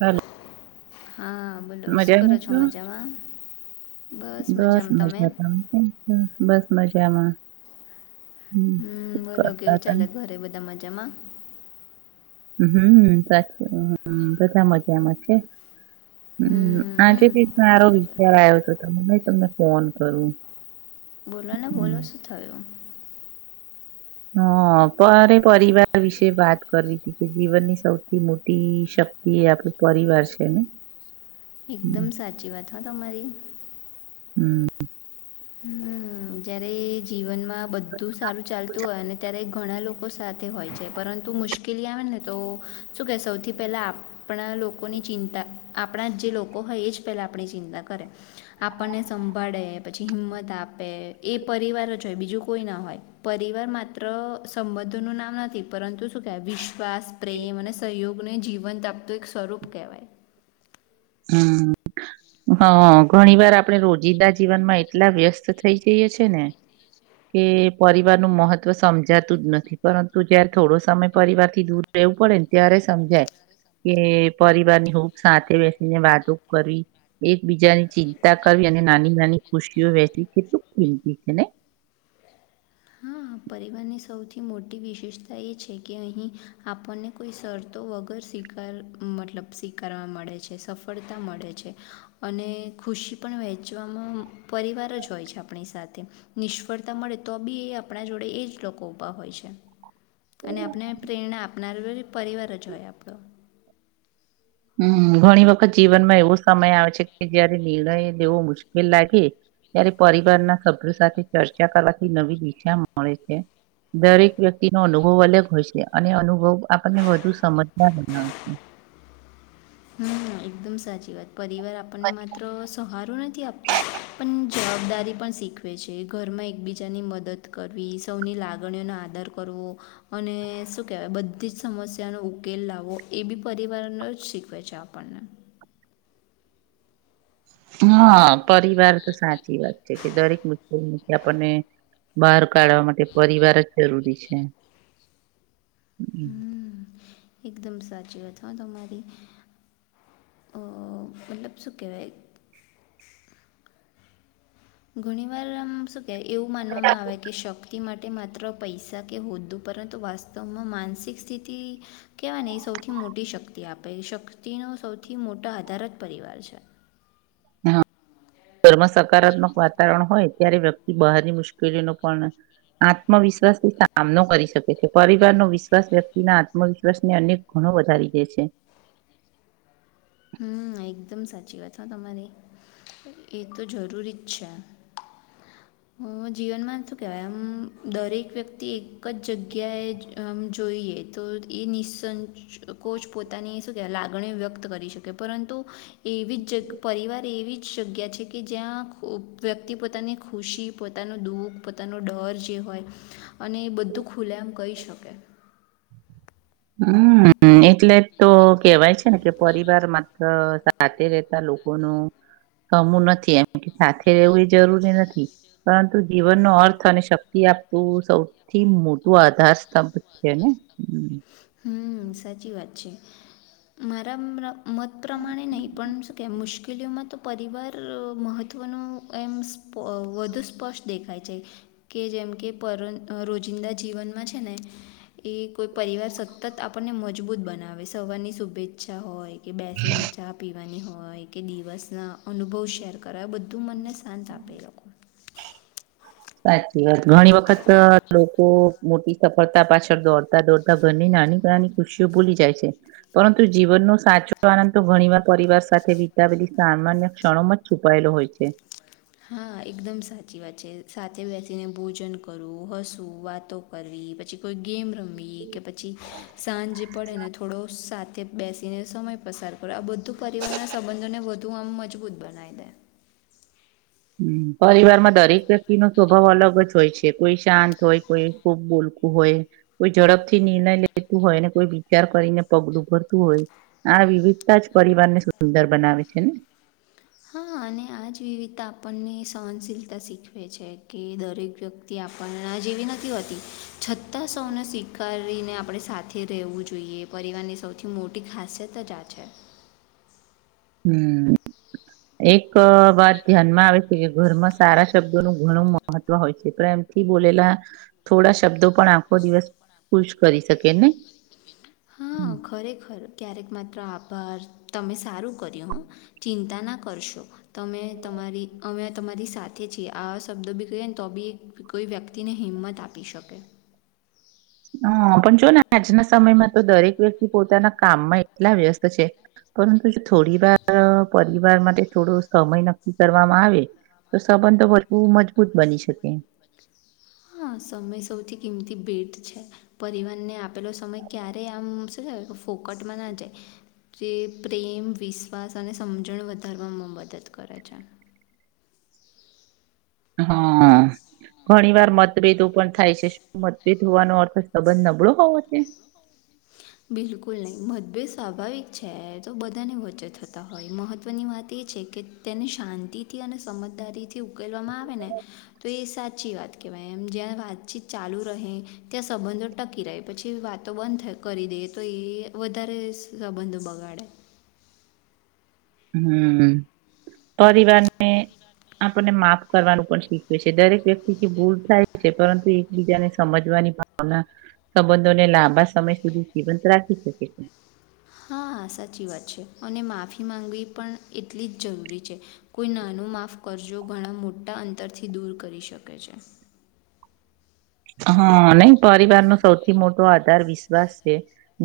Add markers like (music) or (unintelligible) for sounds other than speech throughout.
Hello હા, બોલો શું કરો છો મજામાં? બસ મજામાં, (unintelligible) બસ મજામાં હમ્મ. હમ, શું બોલો કરતા કેવું ચાલે તા? ઘરે બધા મજામાં? હમ (unintelligible) બધા મજામાં છે. હમ આજે એક સારો બોલો વિચાર આયો તો (unintelligible) તમને ફોન કરું બોલો ને બોલો હમ્મ. શું થયું? હ, પર પરિવાર વિશે વાત કરવી હતી કે જીવનની સૌથી મોટી. એ આપડ પરિવાર છેને. એકદમ સાચી વાત, હો તમારી. હમ. હમ્મ. જ્યારે જીવનમાં બધું સારું ચાલતું હોય, અને ત્યારે ઘણા લોકો સાથે હોય છે, પરંતુ મુશ્કેલી આવે નથી. તો શું કે સૌથી પહેલા આપણા લોકોની ચિંતા આપણા જે લોકો હોય, એ જ પહેલા આપણી ચિંતા કરે, આપણને સંભાળે પછી હિમત, આપે એ પરિવાર જ હોય, બીજું કોઈ ના હોય, પરિવાર માત્ર સંબધો નું નામ નથી, પરંતુ શું કહેવાય વિશ્વાસ, પ્રેમ અને સહયોગને જીવંત આપતું એક સ્વરૂપ કહેવાય. હમ હા, ઘણી વાર આપણે રોજિદા જીવનમાં એટલા વ્યસ્ત થઈ જઈએ છે ને કે પરિવાર નું મહત્વ સમજાતું જ નથી, પરંતુ જયારે થોડો સમય પરિવારથી, દૂર રહેવું પડે ને ત્યારે સમજાય કે પરિવારની હૂંફ સાથે ને વાતો કરવી એકબીજાની ચિંતા કરવી અને નાની નાની ખુશીઓ વહેચવી કેટલું (unintelligible) નઈ? હા, પરિવારની સૌથી મોટી વિશેષતા એ છે, કે અહીં આપણને કોઈ શરતો તો વગર સ્વીકારાવા મતલબ સ્વીકારવા મળે છે, સફળતા મળે છે, અને ખુશી પણ વહેંચવામાં પરિવાર જ હોય છે, આપણી સાથે નિષ્ફળતા મળે તો બી આપણા જોડે એ જ લોકો ઉભા હોય છે, અને આપણે પ્રેરણા આપનાર (unintelligible) પરિવાર જ હોય, આપણો ઘણી વખત જીવનમાં એવો સમય આવે છે, કે જયારે નિર્ણય લેવો મુશ્કેલ લાગે ત્યારે પરિવારના સભ્યો સાથે ચર્ચા કરવાથી નવી દિશા મળે છે. દરેક વ્યક્તિ નો અનુભવ અલગ હોય છે, અને અનુભવ આપણને વધુ સમજદાર બનાવે છે. (unintelligible) હમ, એકદમ સાચી વાત પરિવાર આપણને માત્ર સહારો નથી, આપતો પણ જવાબદારી પણ શીખવે છે, ઘરમાં એકબીજાની મદદ કરવી સૌની લાગણીઓનો આધાર કરવો અને શું કહેવાય બધી જ, સમસ્યાનો ઉકેલ લાવો એ બી પરિવારનો જ શીખ ઉપજ પણણ હા, પરિવાર તો સાચી વાત છે, કે દરેક મુશ્કેલથી આપણને બહાર કાઢવા માટે પરિવાર જ જરૂરી છે. હમમ. હમ એકદમ સાચી કરતો તમારી. મતલબ સુકેે. ઘણી વાર આમ શું કે, એવું માનવામાં આવે કે શક્તિ માટે. માટે માત્ર પૈસા કે હોદ્દું, પરંતુ વાસ્તવમાં માનસિક સ્થિતિ કેહેવાય એ સૌથી મોટી શક્તિ, આપે શક્તિનો સૌથી મોટા આધારત પરિવાર છે હા, ઘરમાં સકારાત્મક વાતાવરણ હોય ત્યારે વ્યક્તિ, બહારની મુશ્કેલીનો પણ આત્મવિશ્વાસથી સામનો કરી શકે છે, પરિવાર ન વિશ્વાસ વ્યક્તિના આત્મવિશ્વાસ ને અનેક ગણ વધારી દે છે. હમ, એકદમ સાચી વાત હ, તમારી એ, તો જરૂરી જ છે. (inaudible) હ, જીવનમાં શું કહેવાય, આમ દરેક વ્યક્તિ એક જ જગ્યાએ આમ જોઈએ તો એ નિસ કોચ પોતાની, શું કે લાગણીઓ વ્યક્ત કરી શકે પરંતુ એવી જ પરિવાર એવી જ જગ્યા છે, કે જ્યાં વ્યક્તિ પોતાની પોતાની ખુશી પોતાનું દુઃખ પોતાનો ડર જે હોય, અને એ બધું ખુલે એમ કહી શકે હમ હા એટલે તો કેવાય છેને, કે પરિવાર માત્ર સાથે રહેતા લોકો ન કમું નથી એમ સાથે રહેેવું એ જરૂરી નથી, પરંતુ જીવનનો અર્થ અને શક્તિ આપું સૌથી મોટું આધાર સ્તંભ છેને, હ હમ સાચી વાત છે, મારા મત પ્રમાણે નહીં, પણ શું કેહેમ મુશ્કેલ ખેલીઓમાં, તો પરિવાર મહત્ત્વનું એમ વધુ સ્પષ્ટ દેખાય છે કે જેમ કે પર રોજિંદા જીવનમાં છેને, એ કોઈ પરિવાર સ સતત આપણને મજબૂત બનાવે સવારની શુભેચ્છા હોય, કે બેસીને ચા પીવાની હોય હોય, કે દિવસના અનુભવ શેર કરાય બધું મનને શાંત આપે લોકો (inaudible) સાચી વાત ઘણી, વખત લોકો મોટી સફળતા પાછળ દોડતા દોડતા ઘણી ના ની ખુશી ભૂલી જાય છે, પરંતુ જીવનનો સાચો આનંદ તો ઘણી વાર પરિવાર સાથે બધી સામાન્ય ક્ષણોમાં જ છુપાયેલો હોય છે. હા, એકદમ સાચી વાત છે, સાથે બેસીને ભોજન કરવું હસવ વાતો કરવી પછી કોઈ, ગેમ રમ કે પછી સાંજે પડેને થોડો સાથે બેસીને સમ પસાર કરો આ બધું પરિવારના સંબંધોને વધુ, આમ મજબૂત બનાવી દે (inaudible) હ, પરિવારમાં દરેક વ્યક્તિ નો સ્વભાવ અલગ જ હોય છે કોઈ શાંત હોય, કોઈ ખુબ બૂલ હો હોય, કોઈ ઝડપથી નિર્ણય લેતું હોય, કોઈ વિચાર કરીને પગલું ભરતું હોય આ વિવિધતા, જ પરિવારને સુંદર બનાવે છેને. હા અને આ જ વિવિધતા આપણને સહનશીલતા શીખવે છે, કે દરેક વ્યક્તિ આપણણા જ જેવી નથી હોતી, છતાં સૌનસીિક કરીને આપણે સાથે રહેવું જોઈએ, પરિવારની સૌથી મોટી ખાસિયત જ આ છે. હમ એક વાત ધ્યાનમાં આવે છે, કે ઘરમાં સારા શબ્દોનું ઘણું મહત્વ હોય છે, પણ એમ થી, બોલેલા થોડા શબ્દો પણ આખો દિવસ ખુશ કરી શકે ને હા, હમ ખરેખર ક્યારેક માત્ર આપ તમે સારું કર્યું, હ ચિંતા ના કરશો તમે તમારી અમે તમા મારી સાથે છે, આવા શબ્દો બી ક ને, તો બી કોઈ વ્યક્તિને હિંમત આપી શકે (inaudible) હ પણ, જો ને આજના સમયમાં, તો દરેક વ્યક્તિ પોતાના કામમાં એટલા વ્યસ્ત છે. પરંતુ, જો થોડી વાર પરિવાર માટે થોડો સમય નક્કી કરવામાં આવે તો સંબંધ, તો વધુ મજબૂત બની શકે હા, સમય સૌથી કિંમતી ભ બેટ છે, પરિવારને આપેલો સમય ક્યારે આમશે ફોકટ મના છેે. જે પ્રેમ વિશ્વાસ અને સમજણ વધારવામાં મદદ કરે છે. હા. ઘણી વાર મતભેદો પણ થાય છે, શું મતભેદ હોવાનો અર્થ સંબંધ નબળો હોવો, તે (inaudible) બિલકુલ નહી, મતભેદ સ્વાભાવિક છે, તો બધાને વચ્ચે થતા હોય મહત્વની વાત એ કે, તેને શાંતિથી અને સમજદારીથી ઉકેલવામાં આવે, ને તો એ સાચી વાત કેવાય એમ જ્યાં વાતચીત ચાલુ રહે, ત્યાં સંબંધો ટકી રહે પછી, વાતો બંધ થઈ કરી, દે તો એ વધારે સંબંધો બગાડે હમ, પરિવારને આપણને માફ કરવાનું પણ શીખવે છે, દરેક વ્યક્તિથી ભૂલ થાય છે, પરંતુ એકબીજાને સમજવા ભાવના સંબંધોને લાંબા સમય સુધી જીવંત રાખી શકે છે. હા, સાચી વાત છે, અને માફી માંગવી પણ એટલી જ જરૂરી છે, કોઈ ના માફ કરજો ઘણા, મોટા અંતરથી દૂર કરી શકે છે. (inaudible) હા, નહી પરિવાર નો સૌથી મોટો આધાર વિશ્વાસ છે,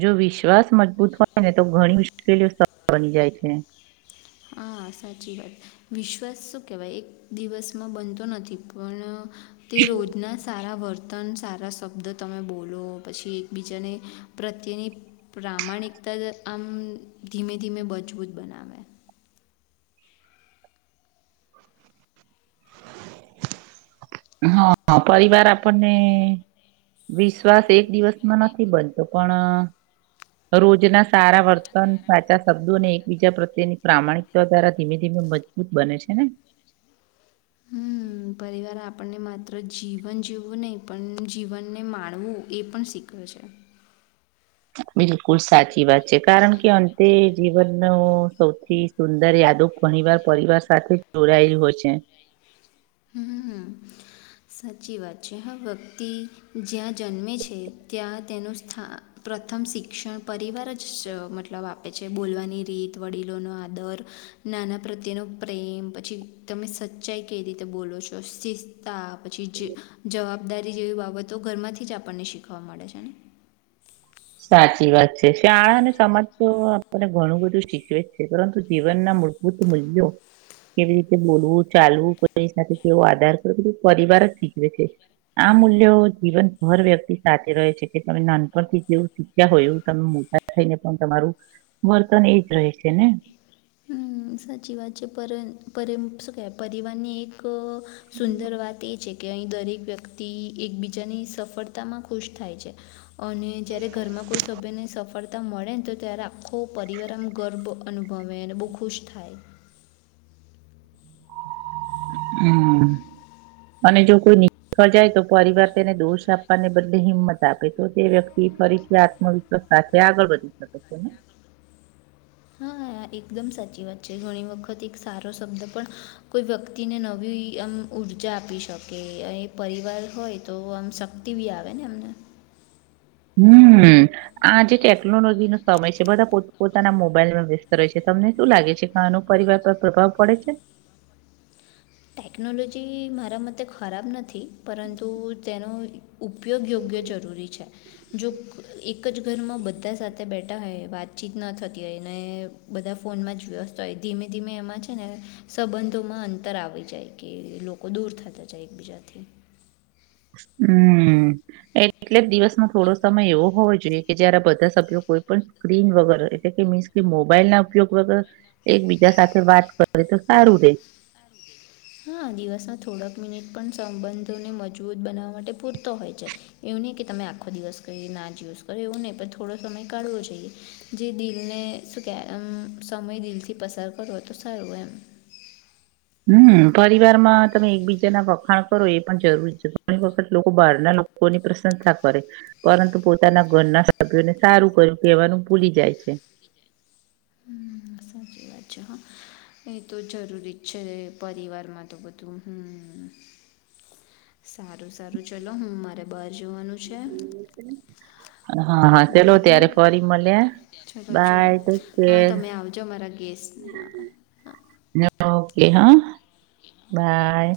જો વિશ્વાસ મજબૂત વાય ને, તો ઘણી મુશ્કેલીઓ સળ બની જાય છે. હા હા, સાચી વાત વિશ્વાસ શું કહેવાય એક દિવસમાં બનતો નથી, પણ તે રોજના સારા વર્ત પતન સારા શબ્દો, તમે બોલો પછી એકબીજાને પ્રત્યેની પ્રામાણિક તર આમ ધીમે, ધીમે મજબૂત બનાવે. હા, હ પરવાર આપણને વિશ્વાસ, એક દિવસમાં નથી, બનતો પણ રોજના, સારા વર્તન સાચા શબ્દો અને એકબીજા પ્રત્યેની પ્રામાણિકતા દ્વારા ધીમે, ધીમે મજબૂત, બને છેને. હમ, પરિવાર આપ આપણને માત્ર જીવન જીવવું નહીં, પણ જીવનને માણવું એ પણ શીખે છે. બિલકુલ સાચી વાત છે, કારણ કે અંતે જીવનનો સૌથી સુંદર દ ઘણી વાર પરિવાર સાથે જોડાયેલ હો, છે. હમ સાચી વાત છે, હા વ્યક્તિ જ્યાં જન્મે છે, ત્યાં તેનું સ્થાન પ્રથમ શિક્ષણ પરિવાર જ મતલબ આપે છે, બોલવાની રીત વડીલોનો આદર નાના પ્રત્યેનોો પ્રેમ પછી તમે સચ્ચાઈ ક. રી બોલો છો, સસ્તા પછી જવાબ જવાબદારી જેવી બાબતો ઘરમાંથી જ, આપણને શીખવા મળે છેને. સાચી વાત છે, શાળા અને સમાજ તો આપને ઘણું બધું શીખવે જ છે, પરંતુ જીવનના પૂત મ્યો કેવી રીતે બોલવું ચાલવું કોઈ સાથે કેવો, આધાર કરો કે પરિવાર જ શીખવે છે. આ મૂલ્યો જીવનભર વ્યક્તિ સાથે રહે છે, કે તમે નાનપણથી જેવું (unintelligible) હોય એવું તમે મોટા થઈને, પણ તમારું વર્તન એજ રહે છેને. સચી વાત પર પર પરિવાની એક સુંદર વાત, એ છે. કે અહીં, દરેક વ્યક્તિ એકબીજાની સફળતા માં ખુશ થાય છે. અને જયારે, ઘરમાં કોઈ સભ્યને સફળ તા મળે ને, તો ત્યારે આખો પરિવાર આમ ગર્વ અનુભવે અને બહુ ખુશ થા થાય હમ, અને જો કોઈ થ જાય, તો પરિવાર તેને દોષ આપવાને બદલે હિંમત આપે તો તે વ્યક્તિ ફરીથી આત્મવિશ્વાસ સાથે, આગળ વધી શકે છેને. હા એકદમ સાચી વાત છે, ઘણી વખત એક સારો શબ્દ પણ કોઈ વ્યક્તિને નવી, આમ ઉર્જા આપી શકે એ પરિવાર હોય, તો આમ શક્તિ બી આવે ને એમને હમ્મ. આ જે ટેકનોલોજીનો સમય છે, બધા પો પોતાના મોબાઈલમાં વ્યસ્ત રહે છે, તમને શું લાગે છે, કે આનું પરિવાર પર પ્રભાવ પડે છે. ટેકનોલોજી મારા મતે ખરાબ નથી, પરંતુ તેનો ઉપયોગ યોગ્ય જરૂર. જો એક જ ઘરમાં બધા સાથે બેઠા હોય, વાતચીત ન થતી, હોય ને. બધા ફોનમાં જ વ્યસ્ત હોય, ધીમે ધીમે એમાં છેને, સંબંધોમાં અંતર આવે જાય કે લોકો દૂર થતા, જાય એકબીજાથી હમ્મ, એટલે જ દિવસમાં થોડો સમય એવો હોવો જોઈએ, કે જયારે બધા સભ્યો કોઈ, પણ સ્ક્રીન વગર એટલે કે મીન્સ કે મોબાઈલના ઉપયોગ, વગર એક બીજા સાથે વાત કરે તો સારું રે હા, દિવસના થોડાક મિનિટ પણ સંબંધોને મજબૂત બનાવવા માટે પૂરતો હોય છે, એ હીને, કે તમે આખો દિવસ ક ના જ યુઝ કરો એવું નહીં, પણ થોડો સમય કાઢવો જોઈએ જે દિલને શું કેમ સમય દિલ થી, પસાર કરો તો સારું એમ (inaudible) હમ પરિવારમાં તમે એકબીજાના વખાણ કરો એ પણ જરૂરી છે, ઘણી વખત લોકો બહાર ના લોકો ની પ્રશંસા કરે પરંતુ પોતાના ઘરના, સભ્યોને સારું કર્યું કહેવાનું ભૂલી જાય છે. (inaudible) હમ, સાચી વાત છે (unintelligible) એ તો જરૂરી જ છે, પરિવારમાં તો બધું હમ (inaudible) સારું સારું ચલો હું, મારે બાર જોવાનું છે હા, હા ચલો ખરું હમ ત્યારે ફરી મળ્યા ચલો ચલો, બાય ટેક હા કેર તમે આવજો મારા ગેસ્ટને હા, હા ઓકે, હા બાય